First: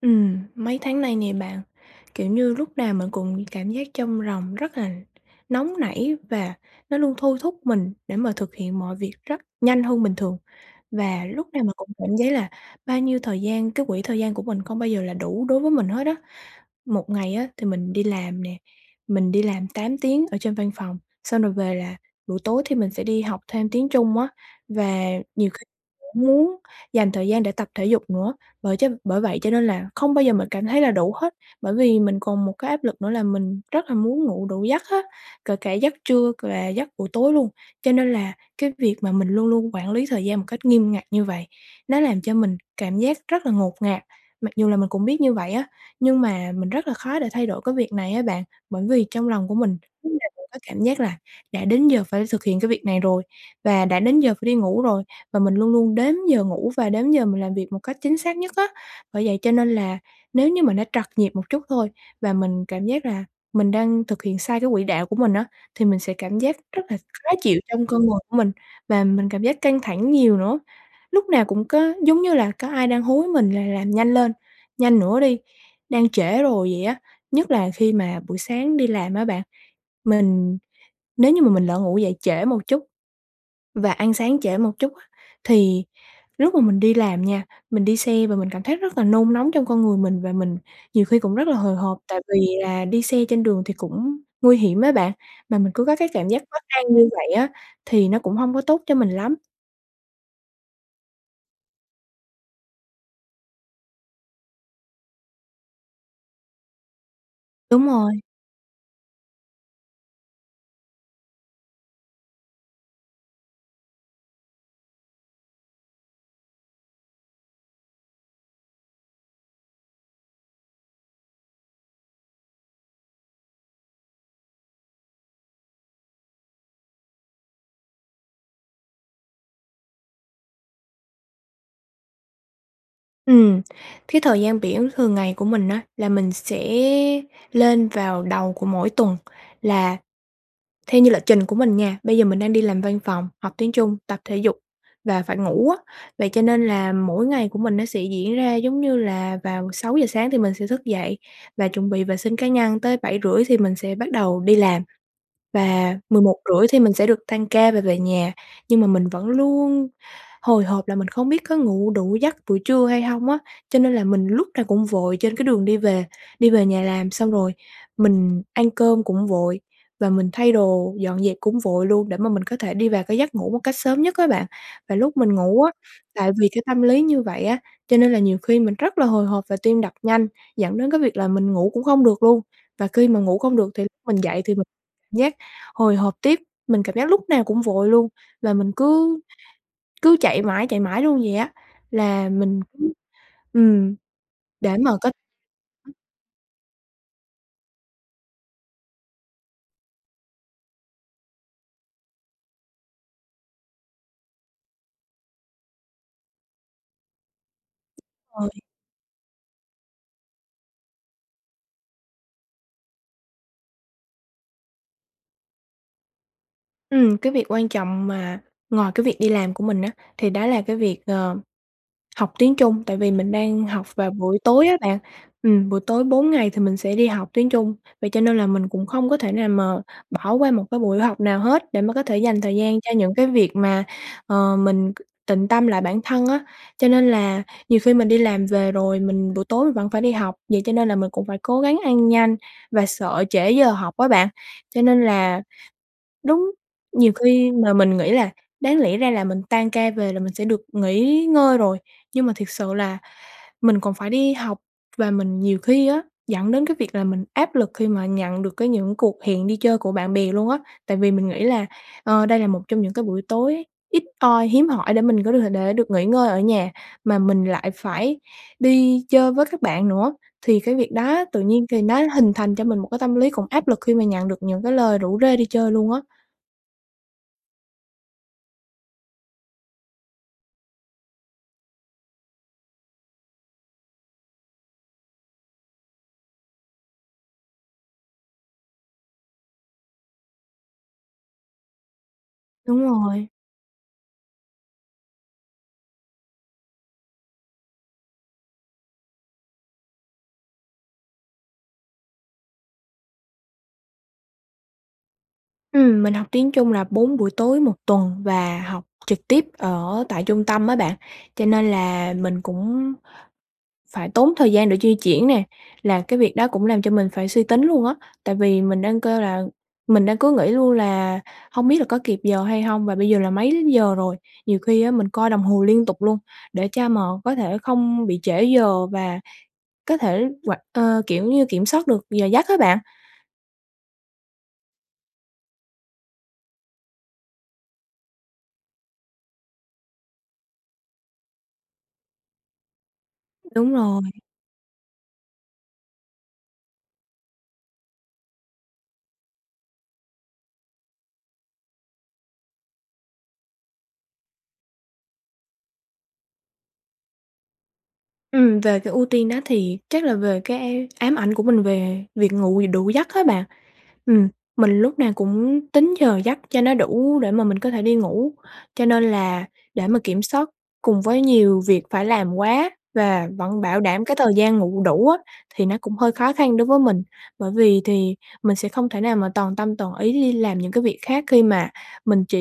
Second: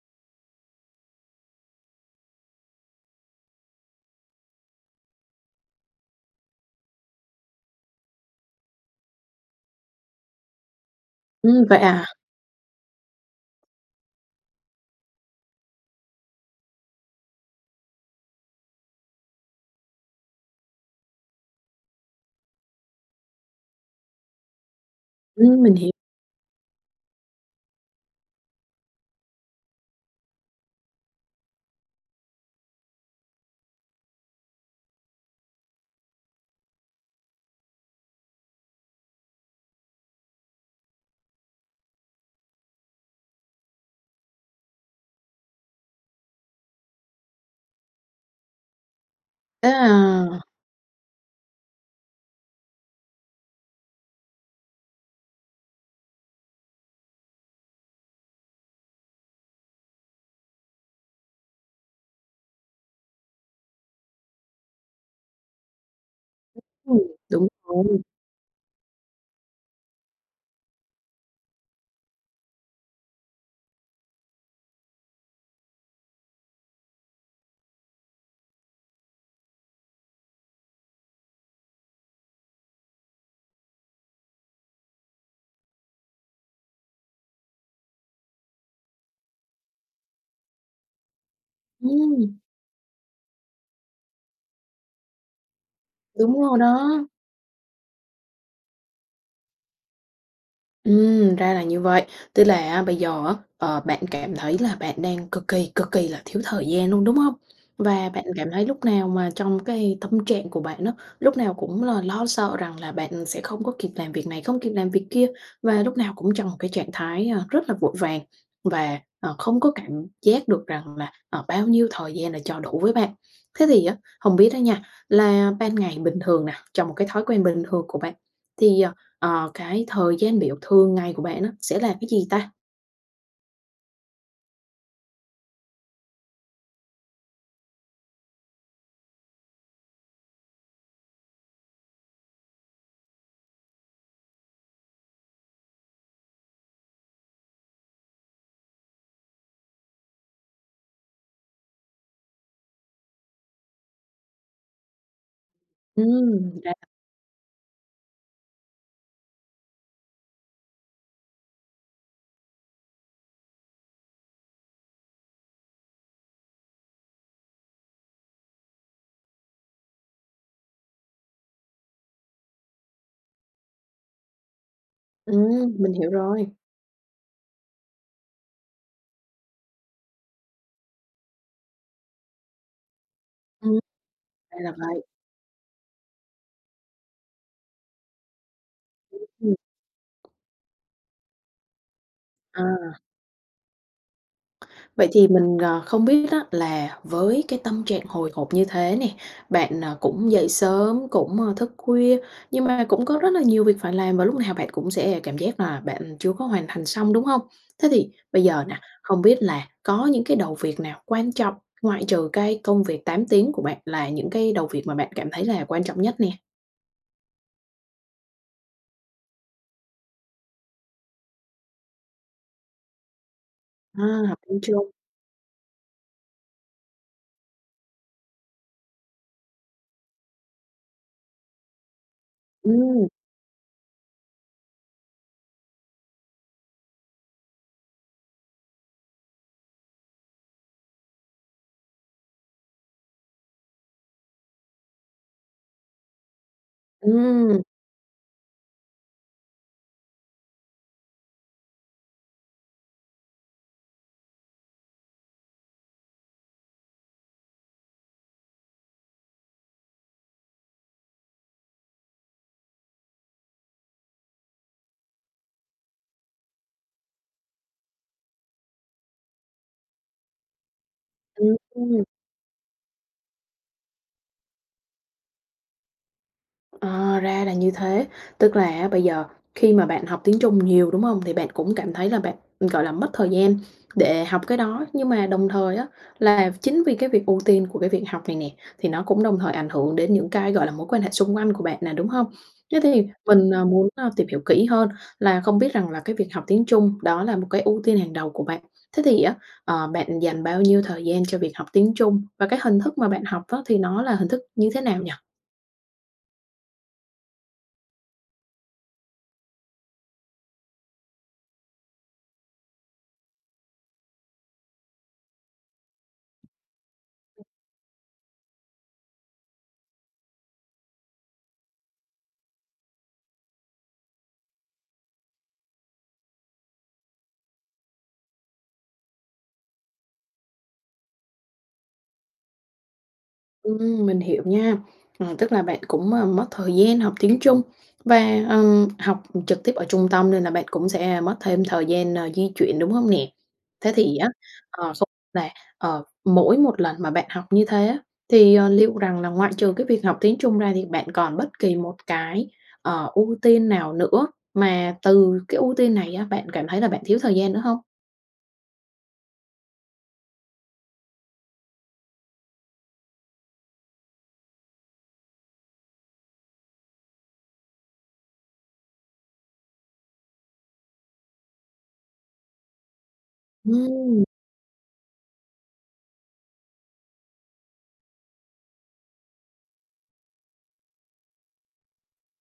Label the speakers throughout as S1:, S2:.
S1: Ừm, mấy tháng nay nè bạn, kiểu như lúc nào mình cũng cảm giác trong ròng rất là nóng nảy và nó luôn thôi thúc mình để mà thực hiện mọi việc rất nhanh hơn bình thường, và lúc nào
S2: Ừm,
S1: mình
S2: vậy
S1: cũng
S2: à?
S1: cảm giác là bao nhiêu thời gian cái quỹ thời gian của mình không bao giờ là đủ đối với mình hết á. Một ngày á thì mình đi làm nè, mình đi làm 8 tiếng ở trên văn phòng, xong rồi về là buổi tối thì mình sẽ đi học thêm tiếng Trung á, và nhiều khi
S2: Ừm, mình hỉ
S1: [unintelligible] muốn dành thời gian để tập thể dục nữa, bởi chân bởi vậy cho nên là không bao giờ mình cảm thấy là đủ hết. Bởi vì mình còn một cái áp lực nữa là mình rất là muốn ngủ đủ giấc á, kể cả giấc trưa c và giấc buổi tối luôn, cho nên là cái việc mà mình luôn luôn quản lý thời gian một cách nghiêm ngặt như vậy, nó làm cho mình cảm giác rất là ngột ngạt. Mặc dù là mình cũng biết như vậy á, nhưng mà mình rất là khó để thay đổi cái việc này á bạn, bởi vì trong lòng của
S2: Thế
S1: mình lúc nào cũng
S2: à?
S1: có cảm giác là đã đến giờ phải thực hiện cái việc này rồi và đã đến giờ phải đi ngủ rồi, và mình luôn luôn đếm giờ ngủ và đếm giờ mình làm việc một cách chính xác nhất á. Bởi vậy cho nên là nếu như mình đã trật nhịp một chút thôi và mình cảm giác là mình đang thực hiện sai cái quỹ đạo của mình á, thì mình sẽ cảm giác rất là
S2: Ừm,
S1: khó
S2: đúng
S1: chịu trong con
S2: [unintelligible]
S1: người của mình và mình cảm giác căng thẳng nhiều nữa. Lúc nào cũng có giống như là có ai đang hối mình là làm nhanh lên, nhanh nữa đi, đang trễ rồi vậy á, nhất là khi mà buổi sáng đi làm á bạn. Mình nếu như mà mình lỡ ngủ dậy trễ một chút và ăn sáng trễ một chút, thì lúc mà mình đi làm nha, mình đi xe và mình cảm thấy rất là nôn nóng trong con người mình và mình nhiều khi còn rất là hồi hộp, tại
S2: Ừm.
S1: vì là đi xe trên đường thì cũng nguy hiểm á bạn, mà mình cứ có cái cảm
S2: Đúng
S1: giác
S2: rồi
S1: bất an
S2: đó.
S1: như vậy á, thì nó cũng hông có tốt cho mình lắm.
S2: Ừm, ra là như vậy. Tức là á bây giờ á, ờ, bạn cảm thấy là bạn đang cực kỳ, cực kỳ là thiếu thời gian luôn, đúng hông?
S1: Đúng
S2: Và
S1: rồi.
S2: bạn cảm thấy lúc nào mà trong cái tâm trạng của bạn á, lúc nào cũng là lo sợ rằng là bạn sẽ không có kịp làm việc này, không kịp làm việc kia, và lúc nào cũng trong một cái trạng thái, à, rất là vội vàng và, ờ, không có cảm giác được rằng là, ờ, bao nhiêu thời gian là cho đủ với bạn. Thế thì á hông biết đó nha, là ban ngày bình thường nè, cho một cái thói quen bình thường của bạn thì, ờ, ờ, cái thời gian biểu thường ngày của bạn á sẽ là cái gì ta?
S1: Ừm, thấy thời gian biểu thường ngày của mình á là mình sẽ lên vào đầu của mỗi tuần, là theo như lịch trình của mình nha, bây giờ mình đang đi làm văn phòng, học tiếng Trung, tập thể dục và phải ngủ á. Vậy cho nên là mỗi ngày của mình nó sẽ diễn ra giống như là vào 6:00 sáng thì mình sẽ thức dậy và chuẩn bị vệ sinh cá nhân, tới 7:30 thì mình sẽ bắt đầu đi làm, và mười một
S2: Ừm, thì
S1: rưỡi
S2: ra
S1: thì mình sẽ được tan ca và về nhà. Nhưng mà mình vẫn luôn hồi hộp là mình không biết có ngủ đủ giấc buổi trưa hay hông á, cho nên là mình lúc nào cũng vội trên cái đường đi về đi về nhà làm xong rồi mình ăn cơm cũng vội, và mình thay đồ dọn dẹp cũng vội luôn để mà mình có thể đi vào cái giấc ngủ một cách sớm nhất á bạn. Và lúc mình ngủ á,
S2: Ừm, mình hiểu
S1: tại
S2: rồi.
S1: vì cái tâm lý như vậy á, cho nên là nhiều khi mình rất là hồi hộp và tim đập nhanh dẫn đến cái việc là mình ngủ cũng không được luôn, và khi mà ngủ không được
S2: Ừm,
S1: thì lúc mình dậy thì
S2: ra
S1: mình
S2: là vậy.
S1: giác hồi hộp tiếp, mình cảm giác lúc nào cũng vội luôn và mình cứ
S2: [unintelligible] Ừm.
S1: cứ chạy mãi, chạy mãi luôn vậy á, là mình [unintelligible]
S2: À.
S1: ừm, để mà
S2: Vậy
S1: có
S2: thì mình, ờ,
S1: [unintelligible]
S2: không biết á là với cái tâm trạng hồi hộp như thế nè, bạn, ờ, cũng dậy sớm cũng thức khuya, nhưng mà cũng có rất là nhiều việc phải làm và lúc nào bạn cũng sẽ cảm giác là bạn chưa có hoàn thành xong, đúng hông? Thế thì bây
S1: [unintelligible]
S2: giờ nè, hông biết là có những cái đầu việc nào quan trọng ngoại trừ cái công việc 8 tiếng của bạn là những cái đầu việc mà bạn cảm thấy là quan trọng nhất nè?
S1: Ừm, cái việc quan trọng mà ngoài cái việc đi làm của mình á, thì đó là cái việc, ờ, học tiếng Trung tại vì mình đang học
S2: À,
S1: vào buổi
S2: học tiếng
S1: tối á
S2: Trung.
S1: bạn. Ừm, buổi tối 4 ngày thì mình sẽ đi học tiếng Trung. Vậy cho nên là mình cũng không có thể nào mà bỏ qua một cái buổi học nào hết để mà có thể dành thời gian cho
S2: Ừm.
S1: những cái việc mà, ờ, mình c tịnh tâm lại bản thân á. Cho nên là nhiều khi mình đi làm về rồi mình buổi tối mình vẫn phải đi học. Vậy cho nên là mình cũng phải cố gắng ăn nhanh và sợ trễ giờ học á bạn. Cho nên là đúng, nhiều khi
S2: Ừm.
S1: mà mình nghĩ là đáng lẽ ra là mình tan ca về là mình sẽ được nghỉ ngơi rồi. Nhưng mà thiệt sự là mình còn phải đi học và mình nhiều khi á, dẫn đến cái việc là mình áp lực khi mà nhận được cái những cuộc hẹn đi chơi của bạn bè luôn á. Tại vì mình nghĩ là, ờ, đây là một trong những cái buổi tối ít oi, hiếm hỏi để mình có được để được nghỉ ngơi ở nhà mà mình lại phải đi chơi với các bạn nữa. Thì cái việc đó tự nhiên thì nó
S2: Ừm.
S1: hình thành cho mình một cái tâm lý cũng áp lực khi mà nhận được những cái lời rủ rê đi chơi luôn á.
S2: Ờ, ra là như thế, tức là á, bây giờ khi mà bạn học tiếng Trung nhiều, đúng hông? Thì bạn cũng cảm thấy là bạn, gọi là, mất thời gian để học cái đó. Nhưng mà đồng thời á, là chính vì cái việc ưu tiên của cái việc học này nè, thì nó cũng đồng thời ảnh hưởng đến những cái, gọi là, mối quan hệ xung quanh của bạn nè, đúng hông?
S1: Đúng
S2: Thế thì
S1: rồi.
S2: mình muốn á, tìm hiểu kỹ hơn là không biết rằng là cái việc học tiếng Trung đó là một cái ưu tiên hàng đầu của bạn. Thế thì á, ờ, bạn dành bao nhiêu thời gian cho việc học tiếng Trung và cái hình thức mà bạn học á, thì nó là hình thức như thế nào nhỉ?
S1: Ừm, mình học tiếng Trung là 4 buổi tối một tuần, và học trực tiếp ở tại trung tâm á bạn. Cho nên là mình cũng phải tốn thời gian để di chuyển nè, là cái việc đó cũng làm cho mình phải suy tính luôn á, tại vì mình đang kêu là mình đang cứ nghĩ luôn là hông biết là có kịp giờ hay hông? Và bây giờ là mấy giờ rồi? Nhiều khi á mình coi đồng hồ liên tục luôn, để cho mà có thể không bị trễ giờ, và có thể hoạt ờ, kiểu như, kiểm soát được giờ giấc á bạn.
S2: Ừm, mình hiểu nha, ờ, tức là bạn cũng, ờ, mất thời gian học tiếng Trung và, ờ, học trực tiếp ở trung tâm nên là bạn cũng sẽ mất thêm thời gian, ờ, di chuyển, đúng hông nè?
S1: Đúng
S2: Thế
S1: rồi.
S2: thì á, ờ, không là, ờ, mỗi một lần mà bạn học như thế á thì, ờ, liệu rằng là ngoại trừ cái việc học tiếng Trung ra thì bạn còn bất kỳ một cái, ờ, ưu tiên nào nữa mà từ cái ưu tiên này á bạn cảm thấy là bạn thiếu thời gian nữa hông?
S1: Ừm, về cái ưu tiên đó thì chắc là về cái ám ảnh của mình về việc ngủ đủ giấc á bạn, ừm, mình lúc nào cũng tính giờ giấc cho nó đủ để mà mình có thể đi ngủ. Cho nên là để mà kiểm soát cùng với nhiều việc phải làm quá và vẫn bảo đảm cái
S2: Ừm.
S1: thời gian ngủ đủ á, thì nó cũng hơi khó khăn đối với mình. Bởi vì thì mình sẽ không thể nào mà toàn tâm toàn ý đi làm những cái việc khác, khi mà mình chỉ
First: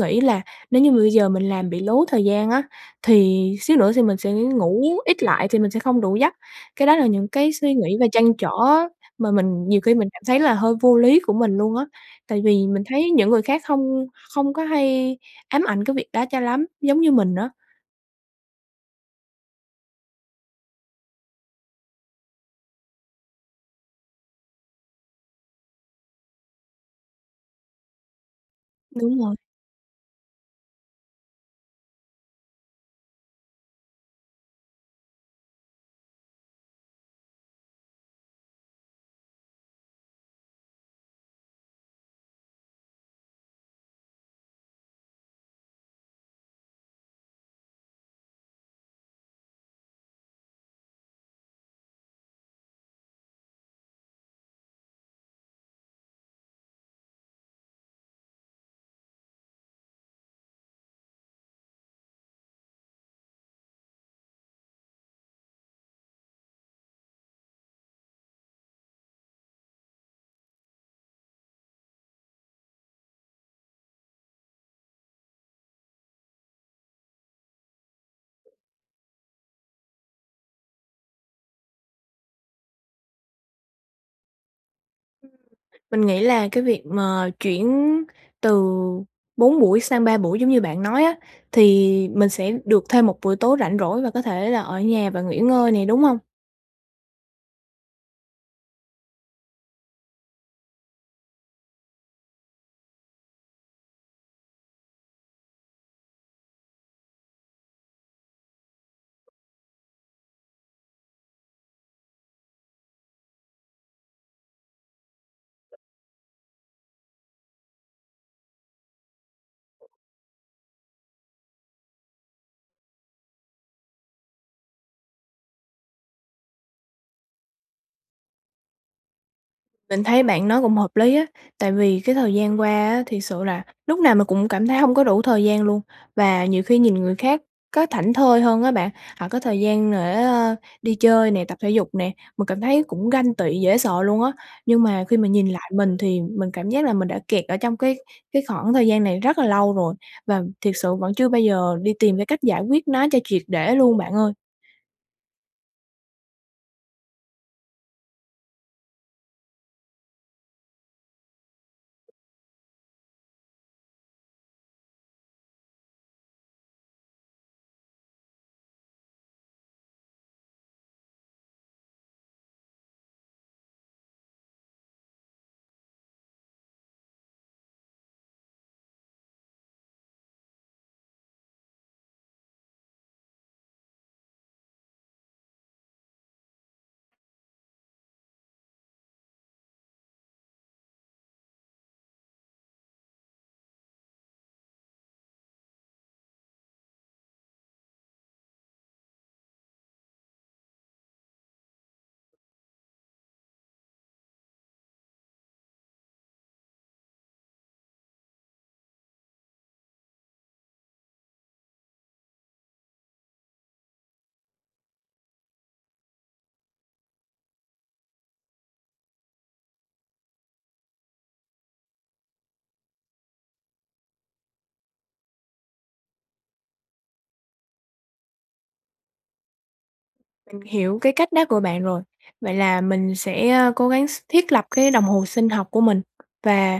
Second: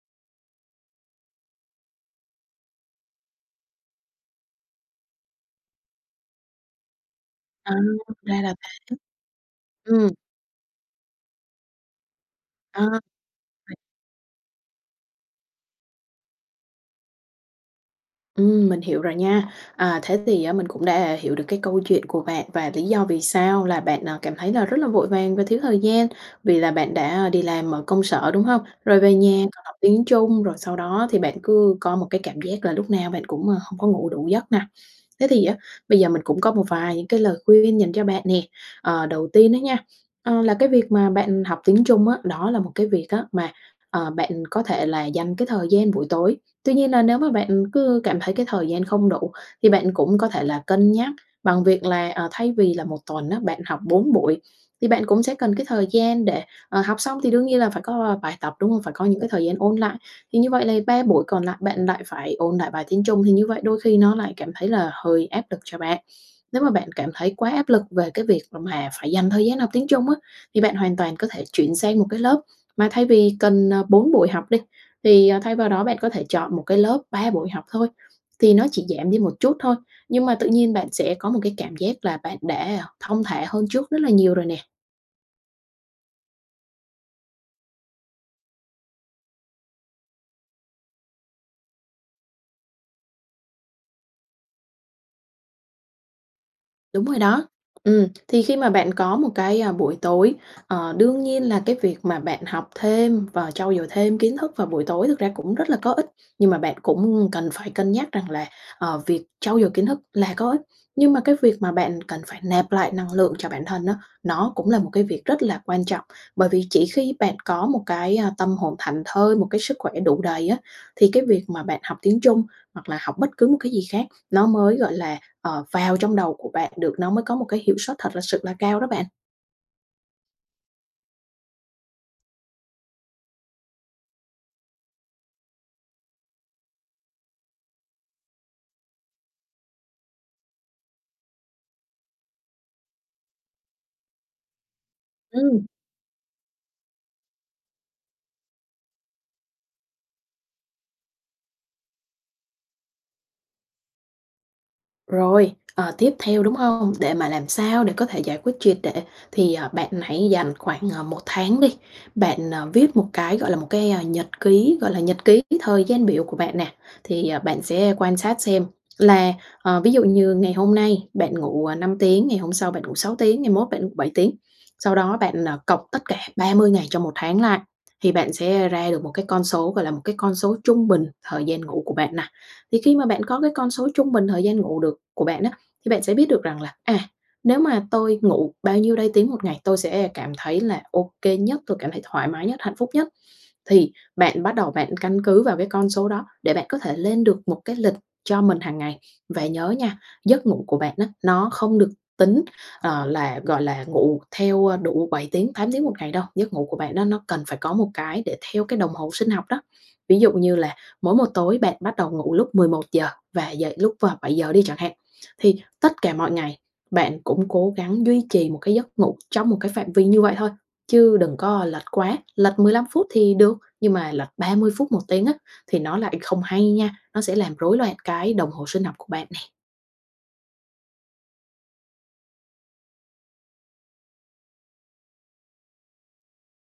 S1: nghĩ là nếu như mà bây giờ mình làm bị lố thời gian á thì xíu nữa thì mình sẽ ngủ ít lại, thì mình sẽ không đủ giấc. Cái đó là những cái suy
S2: Ờ,
S1: nghĩ và trăn
S2: ra
S1: trở
S2: là
S1: á
S2: bạn
S1: mà mình nhiều khi mình
S2: ừm.
S1: cảm thấy là hơi vô lý của mình luôn á, tại vì mình
S2: Ờ.
S1: thấy những người khác
S2: [unintelligible]
S1: không không có hay ám ảnh cái việc đó cho lắm, giống như mình á.
S2: Ừm, mình hiểu rồi nha. À, thế thì á, mình cũng đã hiểu được cái câu chuyện của bạn và lý do vì sao là bạn, à, cảm thấy là rất là vội vàng và thiếu thời gian vì là bạn đã đi làm ở công sở, đúng hông? Rồi về
S1: Đúng rồi.
S2: nha, còn học tiếng Trung rồi sau đó thì bạn cứ có một cái cảm giác là lúc nào bạn cũng, à, hông có ngủ đủ giấc nà. Thế thì á, bây giờ mình cũng có một vài những cái lời khuyên dành cho bạn nè. Ờ, đầu tiên á nha, ờ, là cái việc mà bạn học tiếng Trung á, đó là một cái việc á mà, ờ, bạn có thể là dành cái thời gian buổi tối. Tuy nhiên là nếu mà bạn cứ cảm thấy cái thời gian không đủ thì bạn cũng có thể là cân nhắc bằng việc là, à, thay vì là một tuần á, bạn học 4 buổi thì bạn cũng sẽ cần cái thời gian để, ờ, học xong thì đương nhiên là phải có, ờ, bài tập, đúng hông? Phải có những cái thời gian ôn lại. Thì như vậy là 3 buổi còn lại bạn lại phải ôn lại bài tiếng Trung, thì như vậy đôi khi nó lại cảm thấy là hơi áp lực cho bạn. Nếu mà bạn cảm thấy quá áp lực về cái việc là mà phải dành thời gian học tiếng Trung á, thì bạn hoàn toàn có thể chuyển sang một cái lớp mà thay vì cần, ờ, 4 buổi học đi, thì, à, thay vào đó bạn có thể chọn một cái lớp 3 buổi học thôi. Thì nó chỉ giảm đi một chút thôi, nhưng mà tự nhiên bạn sẽ có một cái cảm giác là bạn đã thong thả hơn trước rất là nhiều rồi nè.
S1: Ừm, mình nghĩ là cái việc mà chuyển từ 4 buổi sang 3 buổi giống như bạn nói á, thì mình sẽ được thêm một buổi tối rảnh rỗi và có thể là ở nhà và nghỉ ngơi nè, đúng hông?
S2: Đúng rồi đó. Ừm, thì khi mà bạn có một cái, à, buổi tối, ờ, đương nhiên là cái việc mà bạn học thêm và trau dồi thêm kiến thức vào buổi tối thực ra cũng rất là có ích. Nhưng mà bạn cũng cần phải cân nhắc rằng là, ờ, việc trau dồi kiến thức là có ích. Nhưng mà cái việc mà bạn cần phải nạp lại năng lượng cho bản thân á, nó cũng là một cái việc rất là quan trọng. Bởi vì chỉ khi bạn có một cái, à, tâm hồn thảnh thơi, một cái sức khỏe đủ đầy á, thì cái việc mà bạn học tiếng Trung hoặc là học bất cứ một cái gì khác nó mới, gọi là, ờ, vào trong đầu của bạn được, nó mới có một cái hiệu suất thật là sự là cao đó bạn.
S1: Mình thấy bạn nói cũng hợp lý á, tại vì cái thời gian qua á thiệt sự là lúc nào mình cũng cảm thấy hông có đủ thời gian luôn và nhiều khi nhìn người khác có thảnh thơi hơn á bạn, họ có thời gian để, à, đi chơi nè, tập thể dục nè, mình cảm thấy cũng ganh tị dễ sợ luôn á. Nhưng mà khi mình nhìn
S2: Ừm.
S1: lại mình thì mình cảm giác là mình đã kẹt ở trong cái cái khoảng thời gian này rất là lâu rồi và thiệt sự vẫn chưa bao giờ đi tìm cái cách giải quyết nó cho triệt để luôn bạn ơi.
S2: Rồi, ờ, tiếp theo, đúng hông? Để mà làm sao để có thể giải quyết triệt để, thì, ờ, bạn hãy dành khoảng, ờ, 1 tháng đi, bạn, ờ, viết một cái, gọi là, một cái, ơ, nhật ký gọi là nhật ký thời gian biểu của bạn nè. Thì, ờ, bạn sẽ quan sát xem là, ờ, ví dụ như ngày hôm nay bạn ngủ, ờ, 5 tiếng, ngày hôm sau bạn ngủ 6 tiếng, ngày mốt bạn 7 tiếng. Sau đó bạn, ờ, cộng tất cả 30 ngày trong một tháng lại, thì bạn sẽ ra được một cái con số, gọi là, một cái con số trung bình thời gian ngủ của bạn nà. Thì khi mà bạn có cái con số trung bình thời gian ngủ được của bạn á, thì bạn sẽ biết được rằng là, à, nếu mà tôi ngủ bao nhiêu đây tiếng một ngày tôi sẽ cảm thấy là ô kê nhất, tôi cảm thấy thoải mái nhất, hạnh phúc nhất. Thì bạn bắt đầu bạn căn cứ vào cái con số đó để bạn có thể lên được một cái lịch cho mình hàng ngày. Và nhớ nha, giấc ngủ của bạn á, nó không được tính, ờ, là, gọi là, ngủ theo, ơ, đủ 7 tiếng, 8 tiếng một ngày đâu, giấc ngủ của bạn nó nó cần phải có một cái để theo cái đồng hồ sinh học đó. Ví dụ như là mỗi một tối bạn bắt đầu ngủ lúc 11:00 và dậy lúc, ơ, 7:00 đi chẳng hạn, thì tất cả mọi ngày, bạn cũng cố gắng duy trì một cái giấc ngủ trong một cái phạm vi như vậy thôi, chứ đừng có lệch quá, lệch 15 phút thì được, nhưng mà lệch 30 phút, một tiếng á, thì nó lại không hay nha, nó sẽ làm rối loạn cái đồng hồ sinh học của bạn nè.
S1: Mình hiểu cái cách đó của bạn rồi. Vậy là mình sẽ, à, cố gắng s thiết lập cái đồng hồ sinh học của mình và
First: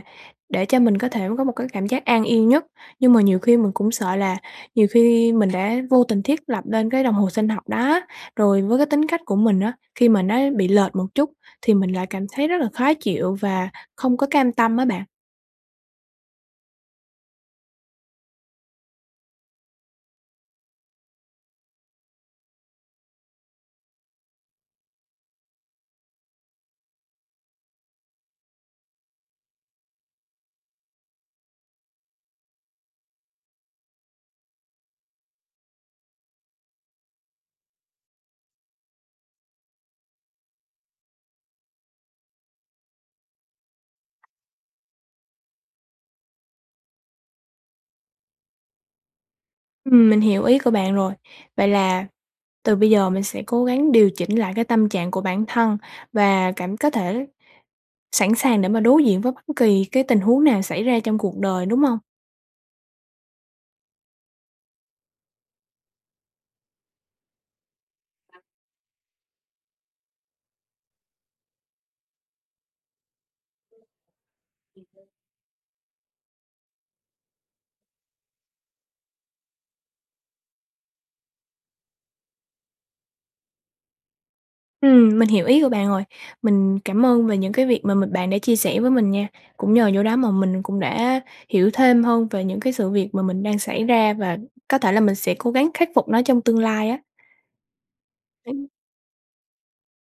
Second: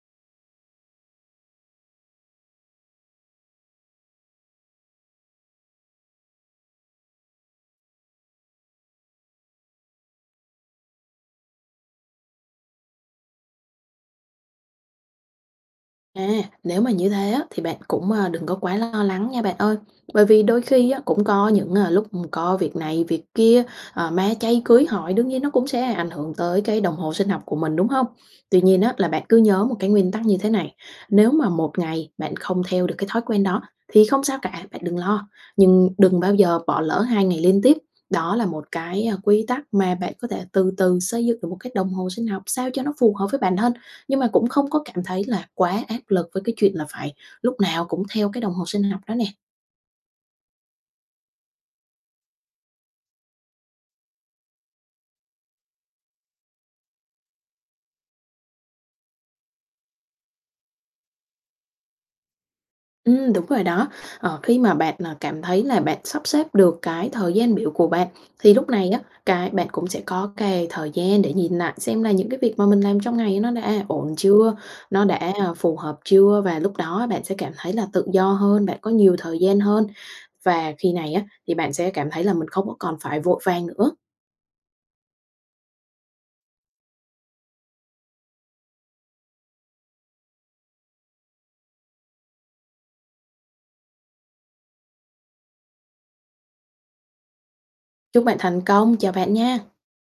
S1: để cho mình có thể có một cái cảm giác an yên nhất. Nhưng mà nhiều khi mình cũng sợ là nhiều khi mình đã vô tình thiết lập nên cái đồng hồ sinh học đó á, rồi với cái tính cách của mình á, khi mà nó bị lệch một chút thì mình lại cảm thấy rất là khó chịu và không có cam tâm á bạn.
S2: À, nếu mà như thế á, thì bạn cũng, ờ, đừng có quá lo lắng nha, bạn ơi! Bởi vì đôi khi á, cũng có những, ờ, lúc có việc này việc kia, à, ma chay cưới hỏi, đương nhiên nó cũng sẽ ảnh hưởng tới cái đồng hồ sinh học của mình, đúng hông? Tuy nhiên á, là bạn cứ nhớ một cái nguyên tắc như thế này, nếu mà 1 ngày bạn không theo được cái thói quen đó thì không sao cả, bạn đừng lo! Nhưng đừng bao giờ bỏ lỡ 2 ngày liên tiếp. Đó là một cái quy tắc mà bạn có thể từ từ xây dựng được một cái đồng hồ sinh học sao cho nó phù hợp với bản thân. Nhưng mà cũng không có cảm thấy là quá áp lực với cái chuyện là phải lúc nào cũng theo cái đồng hồ sinh học đó nè.
S1: Ừm, mình hiểu ý của bạn rồi. Vậy là từ bây giờ mình sẽ cố gắng điều chỉnh lại cái tâm trạng của bản thân và cảm có thể sẵn sàng để mà đối diện với bất kỳ cái tình huống nào xảy ra trong cuộc đời, đúng hông?
S2: Ừm, đúng rồi đó. Ờ, khi mà bạn, ờ, cảm thấy là bạn sắp xếp được cái thời gian biểu của bạn thì lúc này á, cái bạn cũng sẽ có cái thời gian để nhìn lại xem là những cái việc mà mình làm trong ngày nó đã ổn chưa, nó đã phù hợp chưa. Và lúc đó bạn sẽ cảm thấy là tự do hơn, bạn có nhiều thời gian hơn. Và khi này á, thì bạn sẽ cảm thấy là mình không có còn phải vội vàng nữa.
S1: Ừm, mình hiểu ý của bạn rồi. Mình cảm ơn về những cái việc mà mình bạn đã chia sẻ với mình nha. Cũng nhờ vô đó mà mình cũng đã hiểu thêm hơn về những cái sự việc mà mình đang xảy ra và có thể là mình sẽ cố gắng khắc phục nó trong tương lai á.
S2: Chúc bạn thành công, chào bạn nha!